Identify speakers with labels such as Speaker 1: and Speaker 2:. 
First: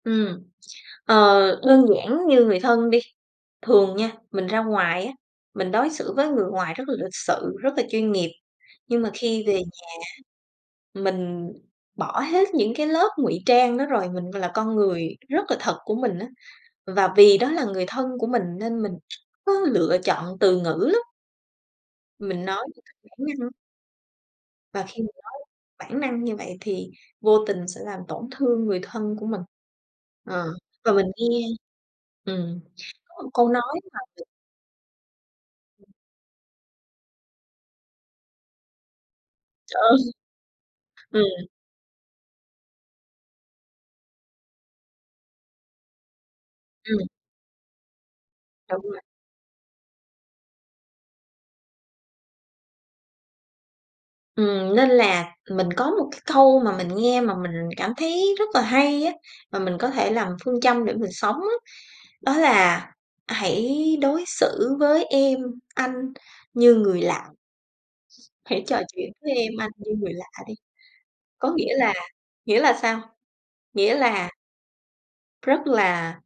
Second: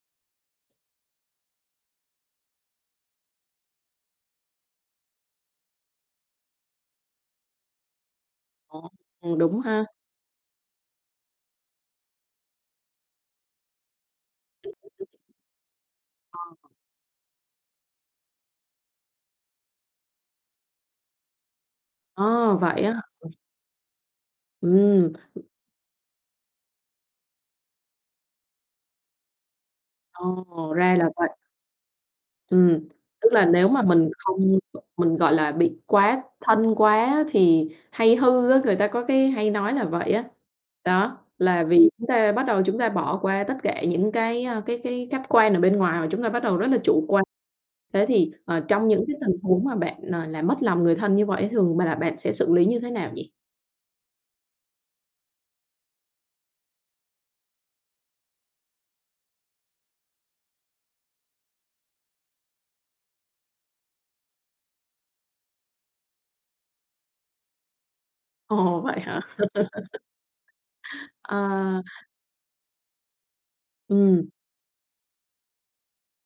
Speaker 1: Ừm. Ờ, đơn giản như người thân đi, thường nha, mình ra ngoài á, mình đối xử với người ngoài rất là lịch sự, rất là chuyên nghiệp,
Speaker 2: Ồ.
Speaker 1: nhưng mà
Speaker 2: Ừm,
Speaker 1: khi về
Speaker 2: đúng
Speaker 1: nhà,
Speaker 2: ha.
Speaker 1: mình bỏ hết những cái lớp ngụy trang đó rồi, mình v là con người rất là thật của mình á.
Speaker 2: Ờ.
Speaker 1: Và vì đó là người thân của mình, nên mình có lựa chọn từ ngữ lắm. Mình
Speaker 2: A,
Speaker 1: nói
Speaker 2: vậy á hả
Speaker 1: bản năng và khi mình
Speaker 2: Ừm.
Speaker 1: nói bản năng như vậy thì vô tình sẽ làm tổn thương người thân của mình.
Speaker 2: Ờ.
Speaker 1: Ờ và
Speaker 2: Ra
Speaker 1: mình
Speaker 2: là vậy.
Speaker 1: nghe ừm,
Speaker 2: Ừm,
Speaker 1: có một
Speaker 2: tức là
Speaker 1: câu nói
Speaker 2: nếu mà
Speaker 1: là
Speaker 2: mình
Speaker 1: đ
Speaker 2: không b mình, gọi là, bị quá thân quá á, thì hay hư á, người ta có cái hay nói là
Speaker 1: Ờ.
Speaker 2: vậy á. Đó,
Speaker 1: Ừm.
Speaker 2: là vì chúng ta bắt đầu chúng ta bỏ qua tất cả những cái, ơ, cái cái khách quan ở bên ngoài, mà chúng ta bắt đầu rất là
Speaker 1: Ừm.
Speaker 2: chủ quan. Thế thì, ờ,
Speaker 1: Đúng
Speaker 2: trong
Speaker 1: rồi.
Speaker 2: những cái tình huống mà bạn nà làm mất lòng người thân như vậy á, thường bà là bạn sẽ xử lý như thế nào nhỉ?
Speaker 1: Ừm, nên là mình có một cái câu mà mình nghe mà mình cảm thấy rất là hay á, mà mình có thể làm phương châm để mình sống á, đó là "Hãy đối xử với em/ anh như người lạ." "Hãy trò
Speaker 2: Ồ, vậy
Speaker 1: chuyện
Speaker 2: hả?
Speaker 1: với em/anh như người lạ đi." Có nghĩa
Speaker 2: Ờ.
Speaker 1: là nghĩa là sao? Nghĩa
Speaker 2: Ừm.
Speaker 1: là rất là